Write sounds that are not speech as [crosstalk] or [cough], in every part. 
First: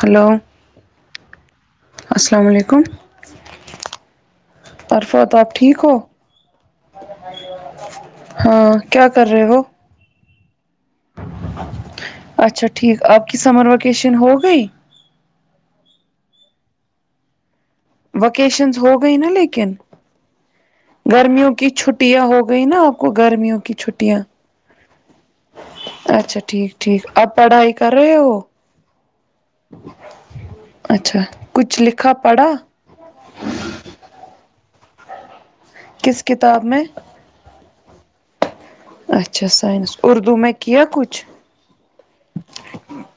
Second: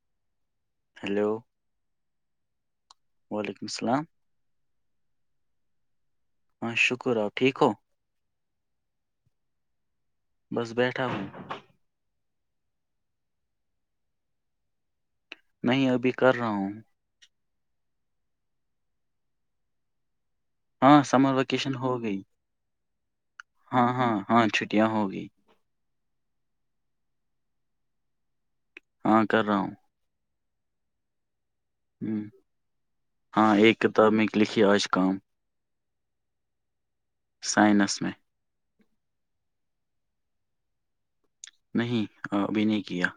hello hello السلام علیکم وعلیکم السلام عرفت آپ ٹھیک ہو ہاں شکر آپ ٹھیک ہو ہاں کیا کر رہے وہ بس بیٹھا ہوں اچھا ٹھیک آپ کی سمر ویکیشن ہو گئی نہیں ابھی کر رہا ہوں وکیشن ہو گئی نا لیکن ہاں سمر گرمیوں کی ویکیشن چھٹیاں ہو گئی گئی نا ا گرمیوں کی ہاں ہاں چھٹیاں ہاں چھٹیاں ہوگی اچھا ٹھیک ٹھیک اب پڑھائی کر رہے ہو ہاں کر رہا ہوں اچھا کچھ لکھا ہ پڑھا ہاں ایک کتاب میں لکھی آج کام کس کتاب میں سائنس میں اچھا سائنس اردو میں کیا کچھ نہیں ابھی نہیں کیا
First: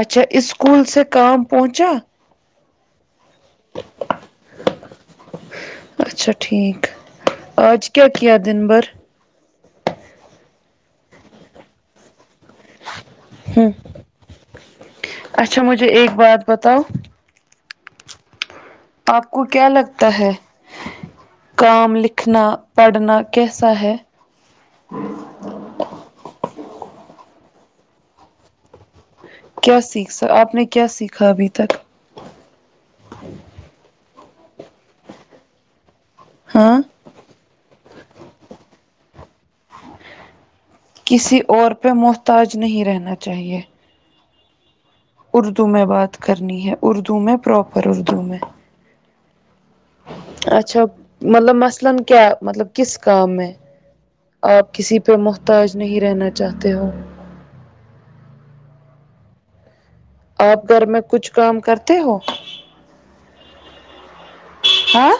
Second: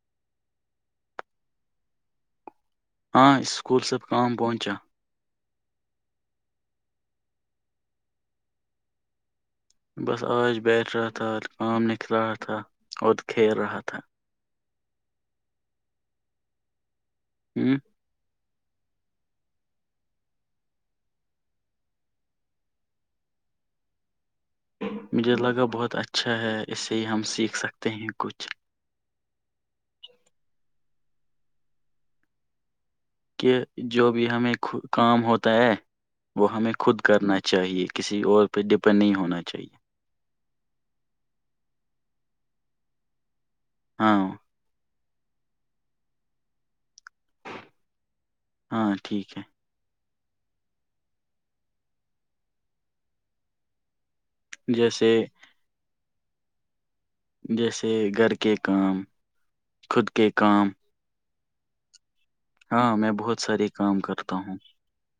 اچھا اسکول سے کام پہنچا ہاں اسکول سب کام پہنچا [inaudible] بس آج بیٹھ رہا تھاج کام نکل رہا تھا اورت کھیل ہ رہا تھا اچھا مجھے ایک بات بتاؤ ہوں آپ کو کیا لگتا ہے کام لکھنا پڑھنا کیسا ہے مجھے لگا بہت اچھا ہے اس سے ہی ہم سیکھ سکتے ہیں کچھ کیا سیکھ سا آپ نے کیا سیکھا ابھی تک کہ جو بھی ہمیں کام ہوتا ہے وہ ہمیں ہاں خود کرنا چاہیے کسی اور پہ ڈپینڈ نہیں ہونا چاہیے کسی اور پہ محتاج نہیں رہنا چاہیے ہاں اردو میں بات کرنی ہے اردو میں پراپر اردو میں ہاں ٹھیک ہے اچھا مطلب مثلا کیا ہے مطلب کس کام میں آپ کسی جیسے پہ محتاج نہیں رہنا چاہتے ہو جیسے گھر کے کام خود کے آپ کام گھر میں کچھ کام کرتے ہو ہاں میں بہت سارے کام کرتا ہوں ہاں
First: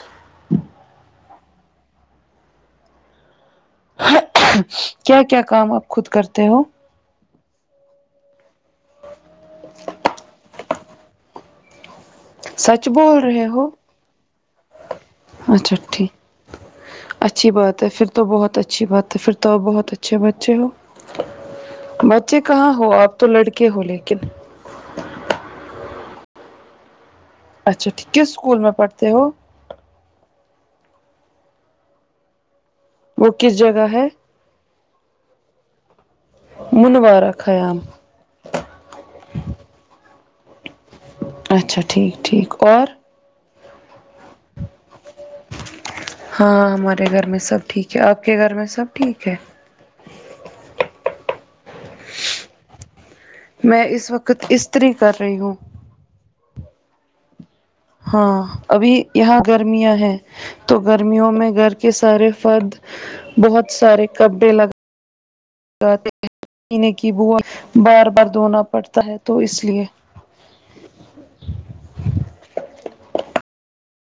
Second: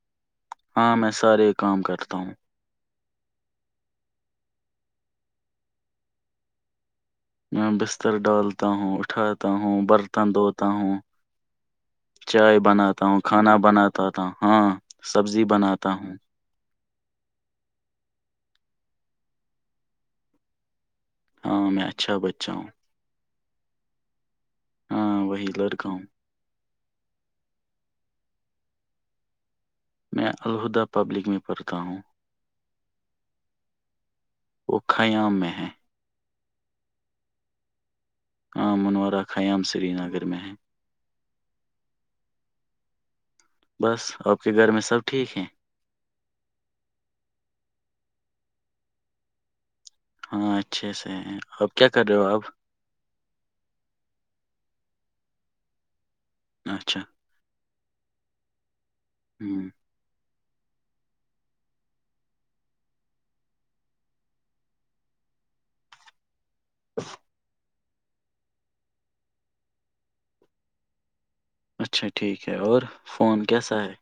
ہاں میں سارے کام کرتا ہوں کیا کیا کام آپ خود کرتے ہو میں بستر ڈالتا ہوں اٹھاتا ہوں برتن دھوتا ہوں چائے سچ بناتا ہوں بول رہے کھانا ہو بناتا تھا ہاں سبزی اچھا بناتا ہوں ٹھیک اچھی بات ہے پھر تو بہت اچھی بات ہے پھر تو بہت اچھے بچے ہو ہاں میں اچھا بچے بچہ ہوں کہاں ہو آپ تو لڑکے ہو لیکن ہاں وہی لڑکا ہوں اچھا ٹھیک کس اسکول میں پڑھتے ہو میں الہدی پبلک میں پڑھتا ہوں وہ کس جگہ ہے وہ خیام میں ہے منوارا خیام ہاں منوورا خیام سری نگر میں ہے اچھا ٹھیک ٹھیک اور بس آپ کے گھر میں سب ٹھیک ہیں ہاں ہمارے گھر میں سب ٹھیک ہے آپ کے گھر میں سب ٹھیک ہے ہاں اچھے سے اب کیا کر رہے ہو آپ میں اس وقت استری کر رہی ہوں اچھا ہاں ابھی یہاں ہوں گرمیاں ہیں تو گرمیوں میں گھر کے سارے فرد بہت سارے کپڑے لگا پینے کی ب بار بار دھونا پڑتا ہے تو اس لیئے اچھا ٹھیک ہے اور فون کیسا ہے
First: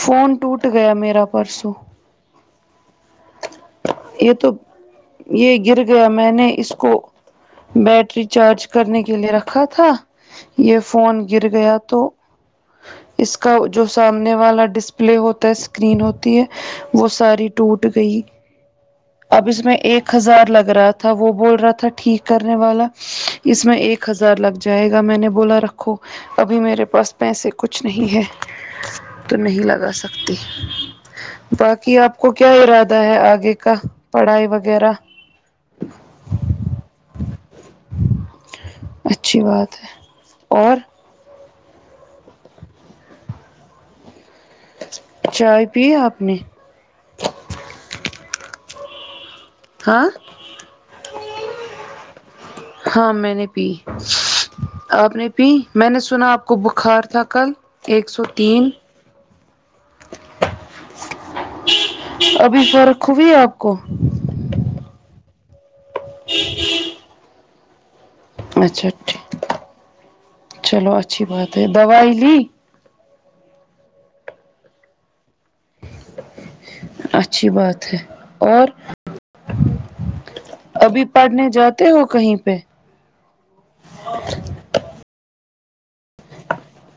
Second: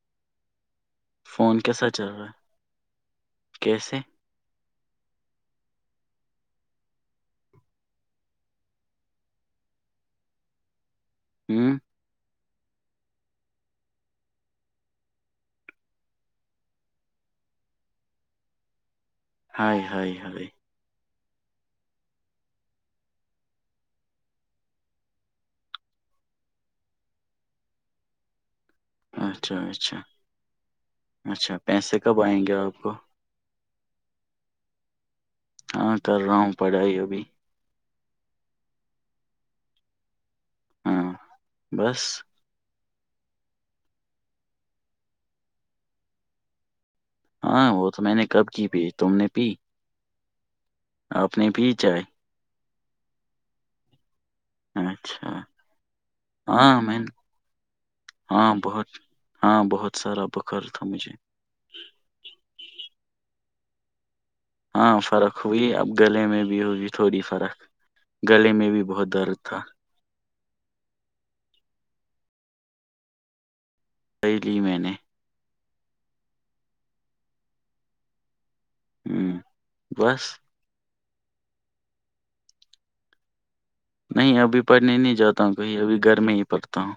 فون ٹوٹ گیا ما فون کیسا چل رہا ہے کیسے یہ تو یہ گر گیا میں نے اس کو بیٹری چارج کرنے کے لے رکھا تھا یہ فون گر ہوں گیا تو اس کا جو سامنے والا ڈسپلے ہوتا ہے اسکرین ہوتی ہے وہ ساری ٹوٹ گئی اب اس میں ہائے ایک ہائے ہائے ہزار لگ رہا تھا تھا وہ بول رہا تھا ٹھیک کرنے والا اس میں ایک ہزار لگ جائے گا میں نے بولا رکھو ابھی میرے پاس پیسے کچھ نہیں ہیں تو اچھا نہیں لگا اچھا سکتی اچھا باقی پیسے آپ کب کو آئیں کیا گے آپ کو ارادہ ہے آگے کا پڑھائی وغیرہ ہاں کر رہا ہوں پڑھائی ابھی اچھی بات ہے اور ہاں بس چائے آپ نے ہاں وہ تو میں نے کب کی پی تم نے پی ہاں اپنے بھی چائے ہاں میں نے پی آپ نے اچھا پی میں نے سنا آپ کو ہاں میں بخار نے- تھا کل ایک سو ہاں تین بہت ہاں بہت سارا بخر تھا مجھے ابھی فرق ہوی آپ کو ہاں فرق ہوئی اب گلے میں بھی ہوئی تھوڑی فرق گلے میں بھی اچھا بہت درد تھا چلو اچھی بات ہے دوائی لی صی لی میں نے اچھی بات ہے اور ہوں بس ابھی پڑھنے جاتے ہو کہیں پہ نہیں ابھی پڑھنے نہیں جاتا ہوں کہیں ابھی گھر میں ہی پڑھتا ہوں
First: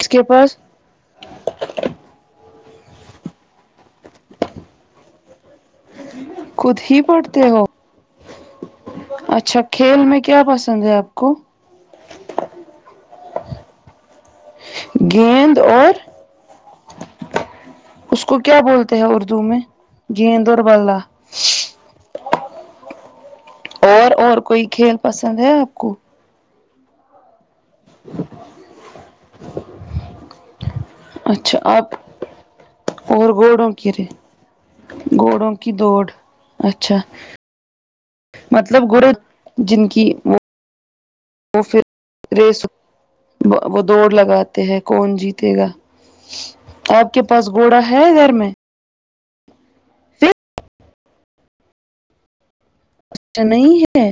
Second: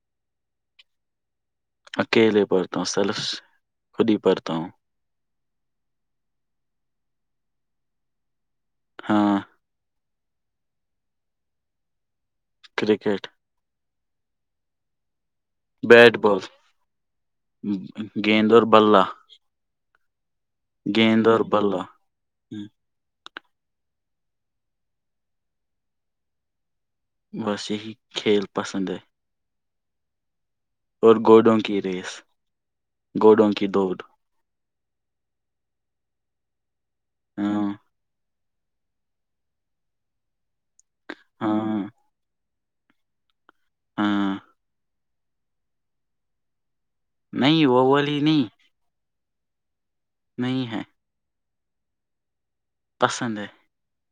اس کے پاس اکیلے پڑھتا ہوں سلف خود ہی پڑھتا ہوں خود ہی پڑھتے ہو ہاں اچھا کھیل میں کیا پسند ہے آپ کو کرکٹ گد [unintelligible] [inaudible] بیٹ بال اس کو گیند کیا اور بولتے بلہ ہیں اردو میں گیند اور بلا گیند اورور بلہ ہوں، اور اور کوئی کھیل پسند ہے آپ کو بس یہی کھیل پسند ہے اور گوڈوں اچھا کی آپ ریس اور گوڈوں کی گوڑوں دوڑ کیے گوڑوں کی دوڑ اچھا ہاں مطلب گرو جن کی وہ وہ پھر ہاں ریس وہ دوڑ ہاں لگاتے ہیں کون جیتے گا آپ کے پاس نہیں گوڑا وہ ہے والی گھر نہیں میں نہیں ہے پسند اچھا ہے نہیں ہے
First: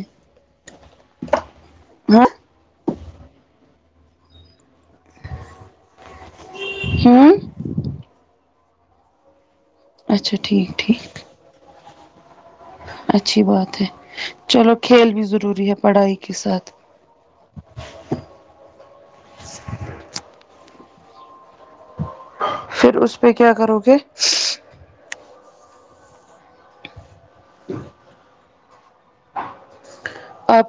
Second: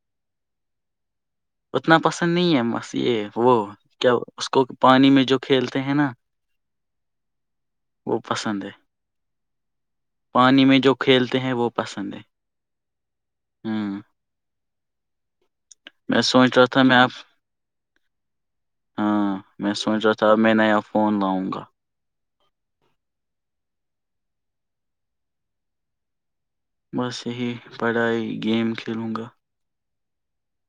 اتنا ہاں پسند نہیں ہے بس یہ وہ کیا اس کو پانی میں جو کھیلتے ہیں نا ہوں وہ پسند ہے اچھا پانی ٹھیک میں جو ٹھیک کھیلتے ہیں وہ پسند ہے اچھی بات ہے ہوں چلو کھیل بھی ضروری ہے پڑھائی میں کے سوچ رہا ساتھ تھا میں آپ [unintelligible] [inaudible] ہاں میں سوچ رہا تھا اب میں نیا فون لاؤں گا پھر اس پہ کیا کرو گے بس یہی پڑھائی گیم کھیلوں گا آپ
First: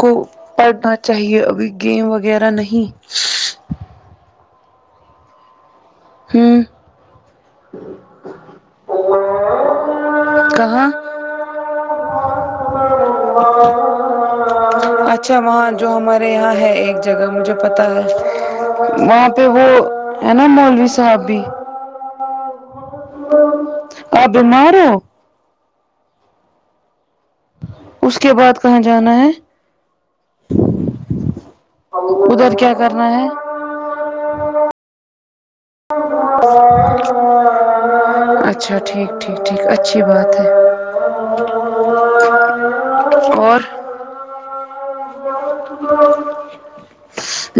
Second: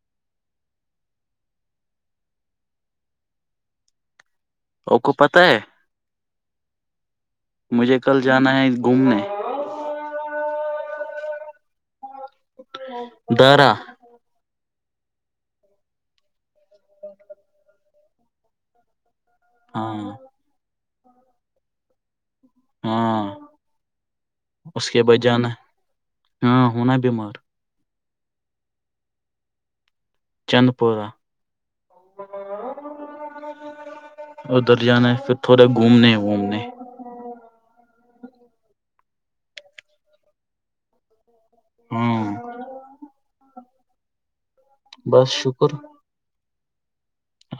کو پڑھنا چاہیے ابھی گیم وغیرہ نہیں ا کو پت ہے ہھر [unintelligible] [inaudible] مجھے کل جانا ہے گھومنے کہاں درا [unintelligible] [inaudible] اچھا وہاں جو ہمارے یہاں ہے ایک جگہ مجھے پتا ہے وہ ہاں ن مولوی صاحب بھی ہاں آپ بیمار اس ہو کے بج جانا ہاں ہونا بیمار اس کے بعد کہاں جانا ہے چندپورہ ادھر کیا کرنا ہے ادھر جانا ہے پھر تھوڑے گھومنے وھومنے اچھا ٹھیک ٹھیک ٹھیک اچھی بات ہے ہاں اور بس [unintelligible] [inaudible]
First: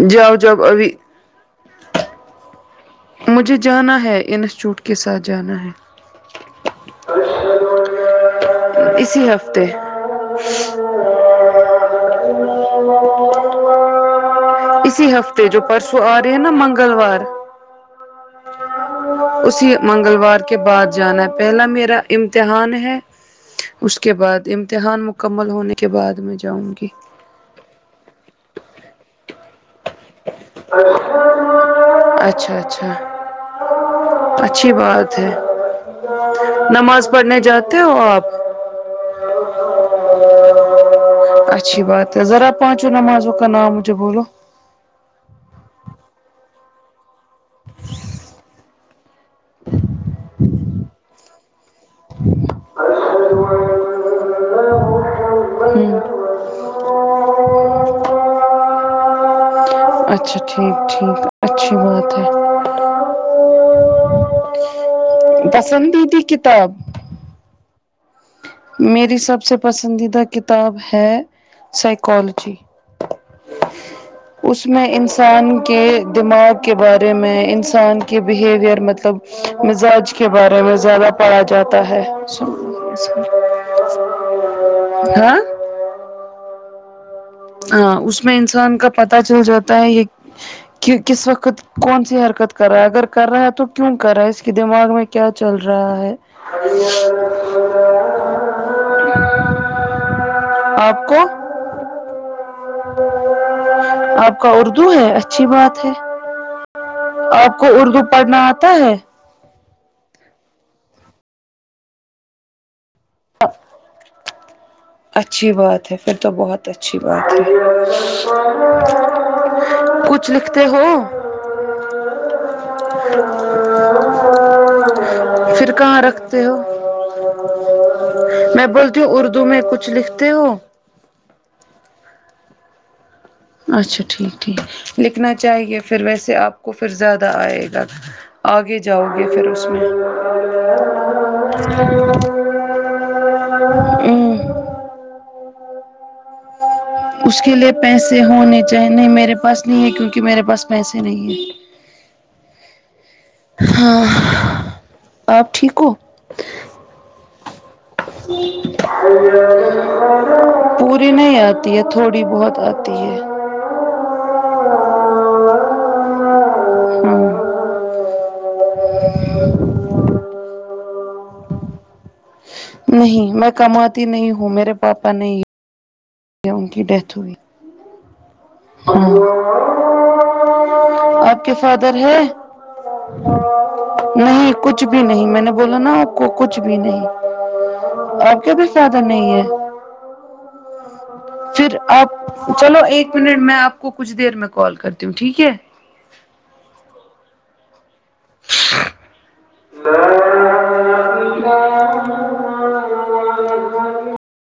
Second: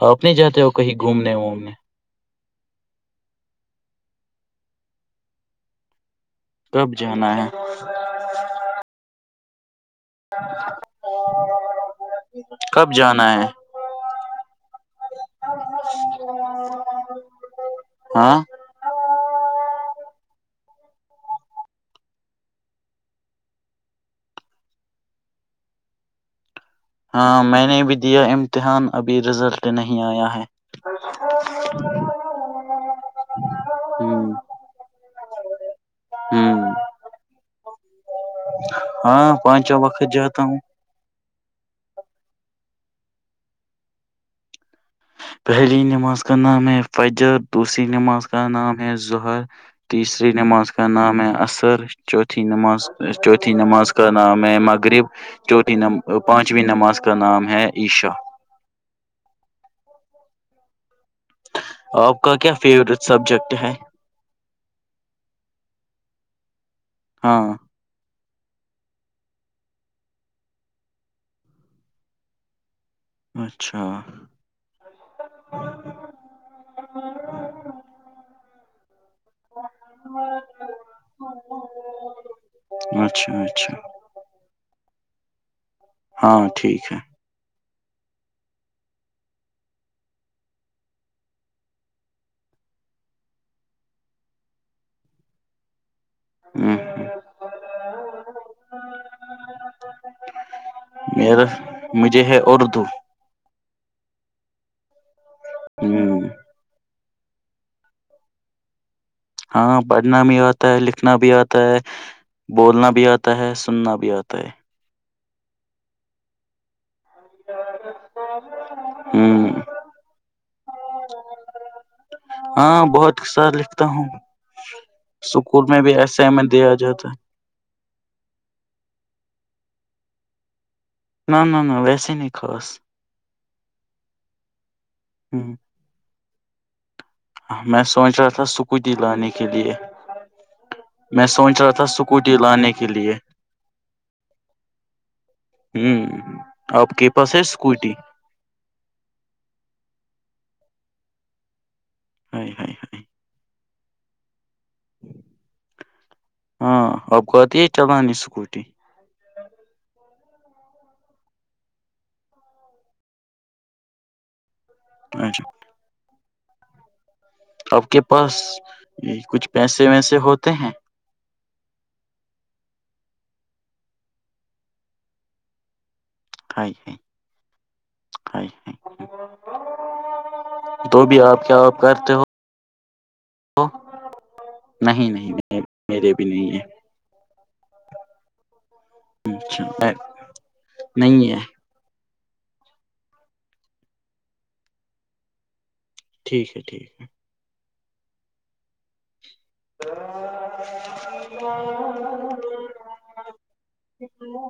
آپ جاؤ جاؤ ابھی نہیں وہ مجھے جانا ہے انسٹیوٹ کے ساتھ جانا ہے کب جانا ہے اسی ہفتے کب جانا ہے [inaudible] اسی ہفتے جو پرسوں آ رہی ہے نا منگلوار ہاں اسی منگلوار کے بعد جانا ہے پہلا میرا امتحان ہے اس کے بعد امتحان مکمل ہونے کے بعد میں جاؤں گی ہاں میں نے بھی دیا امتحان ابھی رزلٹ نہیں آیا ہے اچھا اچھا ہوں [inaudible] اچھی بات ہے ہوں نماز پڑھنے جاتے ہو آپ ہاں پانچوں وقت جاتا ہوں اچھی بات ہے ذرا پانچوں نمازوں کا نام مجھے بولو پہلی نماز کا نام ہے فجر دوسری نماز کا نام ہے ظہر تیسری نماز کا نام ہے عر سر چوتھی نماز چوتھی نماز کر ن آ میں مغرب چوتھی ہوں، پانچویں نماز کا نام ہے عشا اچھا ٹھیک ٹھیک اچھی بات آپ ہے کا کیا فیوریٹ سبجیکٹ ہے [inaudible] پسندیدی کتاب [inaudible] ہاں [inaudible] میری سب سے پسندیدہ کتاب ہے سائیکالوجی اچھا اس میں انسان کے دماغ کے بارے میں انسان کے بیہیویر مطلب مزاج کے بارے میں زیادہ پڑھا جاتا ہے اچھا اچھا ہاں [inaudible] ہاں ٹھیک ہے ہاں اس میں انسان کا پتا چل جاتا ہے یہ کہ کس وقت کون سی حرکت کر رہا ہے اگر کر رہا ہے تو کیوں کر رہا ہے اس کے دماغ میں کیا چل رہا ہے [inaudible] ہ ہ [inaudible] آپ کو میرا مجھے ہے اردو آپ کا اردو ہے اچھی بات ہے ہوں [inaudible] آپ کو اردو پڑھنا آتا ہے ہاں پڑھنا بھی آتا ہے لکھنا بھی آتا ہے بولنا بھی بھی آتا ہے سننا بھی آتا ہے اچھی بات ہے پھر تو بہت ب اچھی بات ہے ہوں کچھ لکھتے ہو [inaudible] جی [inaudible] ہاں بہت سار لکھتا ہوں سکول پھر میں بھی کہاں ایسے ای رکھتے میں ہو دیا جاتا ہے میں بولتی ہوں اردو میں کچھ لکھتے ہو [inaudible] نہ نہ نہ ویسے نہیں خاص اچھا ٹھیک ٹھیک لکھنا ہ چاہیے پھر ویسے آپ کو پھر زیادہ آئے میں گا سوچ رہا تھا آگے اسکوٹی جاؤ گے لانے پھر کے اس لیے میں [inaudible] میں سوچ رہا تھا اسکوٹی لانے ہل [inaudible] کے لیے ہوں آپ کے پاس ہے اسکوٹی ے ہونے چاہی نہیں میرے پاس نہیں ہے کیونکہ میرے پاس پیسے نہیں ہیں ہ [inaudible] ہاں آپ ٹھیک ہو ہاں اب کوتی [unintelligible] ہوں [inaudible] پوری نہیں آتی ہے تھوڑی بہت آتی ہے [inaudible] جے ہاں آپ کے پاس کچھ پیسے ویسے ہوتے ہیں نہیں میں کماتی نہیں ہوں میرے پاپا نہیں ہے ان کی ںکھھھ ڈیتھ ہوئی تو بھی آپ کے کیا فادر کرتے ہے ہ ہو نہیں کچھ بھی نہیں میں نے بولا نا کچھ بھی نہیں آپ کے پس زیادہ نہیں ہے نہیں ہے پھر آپ چلو ایک منٹ میں آپ کو کچھ دیر میں کال کرتی ہوں ٹھیک ہے ٹھیک ہے ٹھیک ہے ہھ [unintelligible] [inaudible] ہے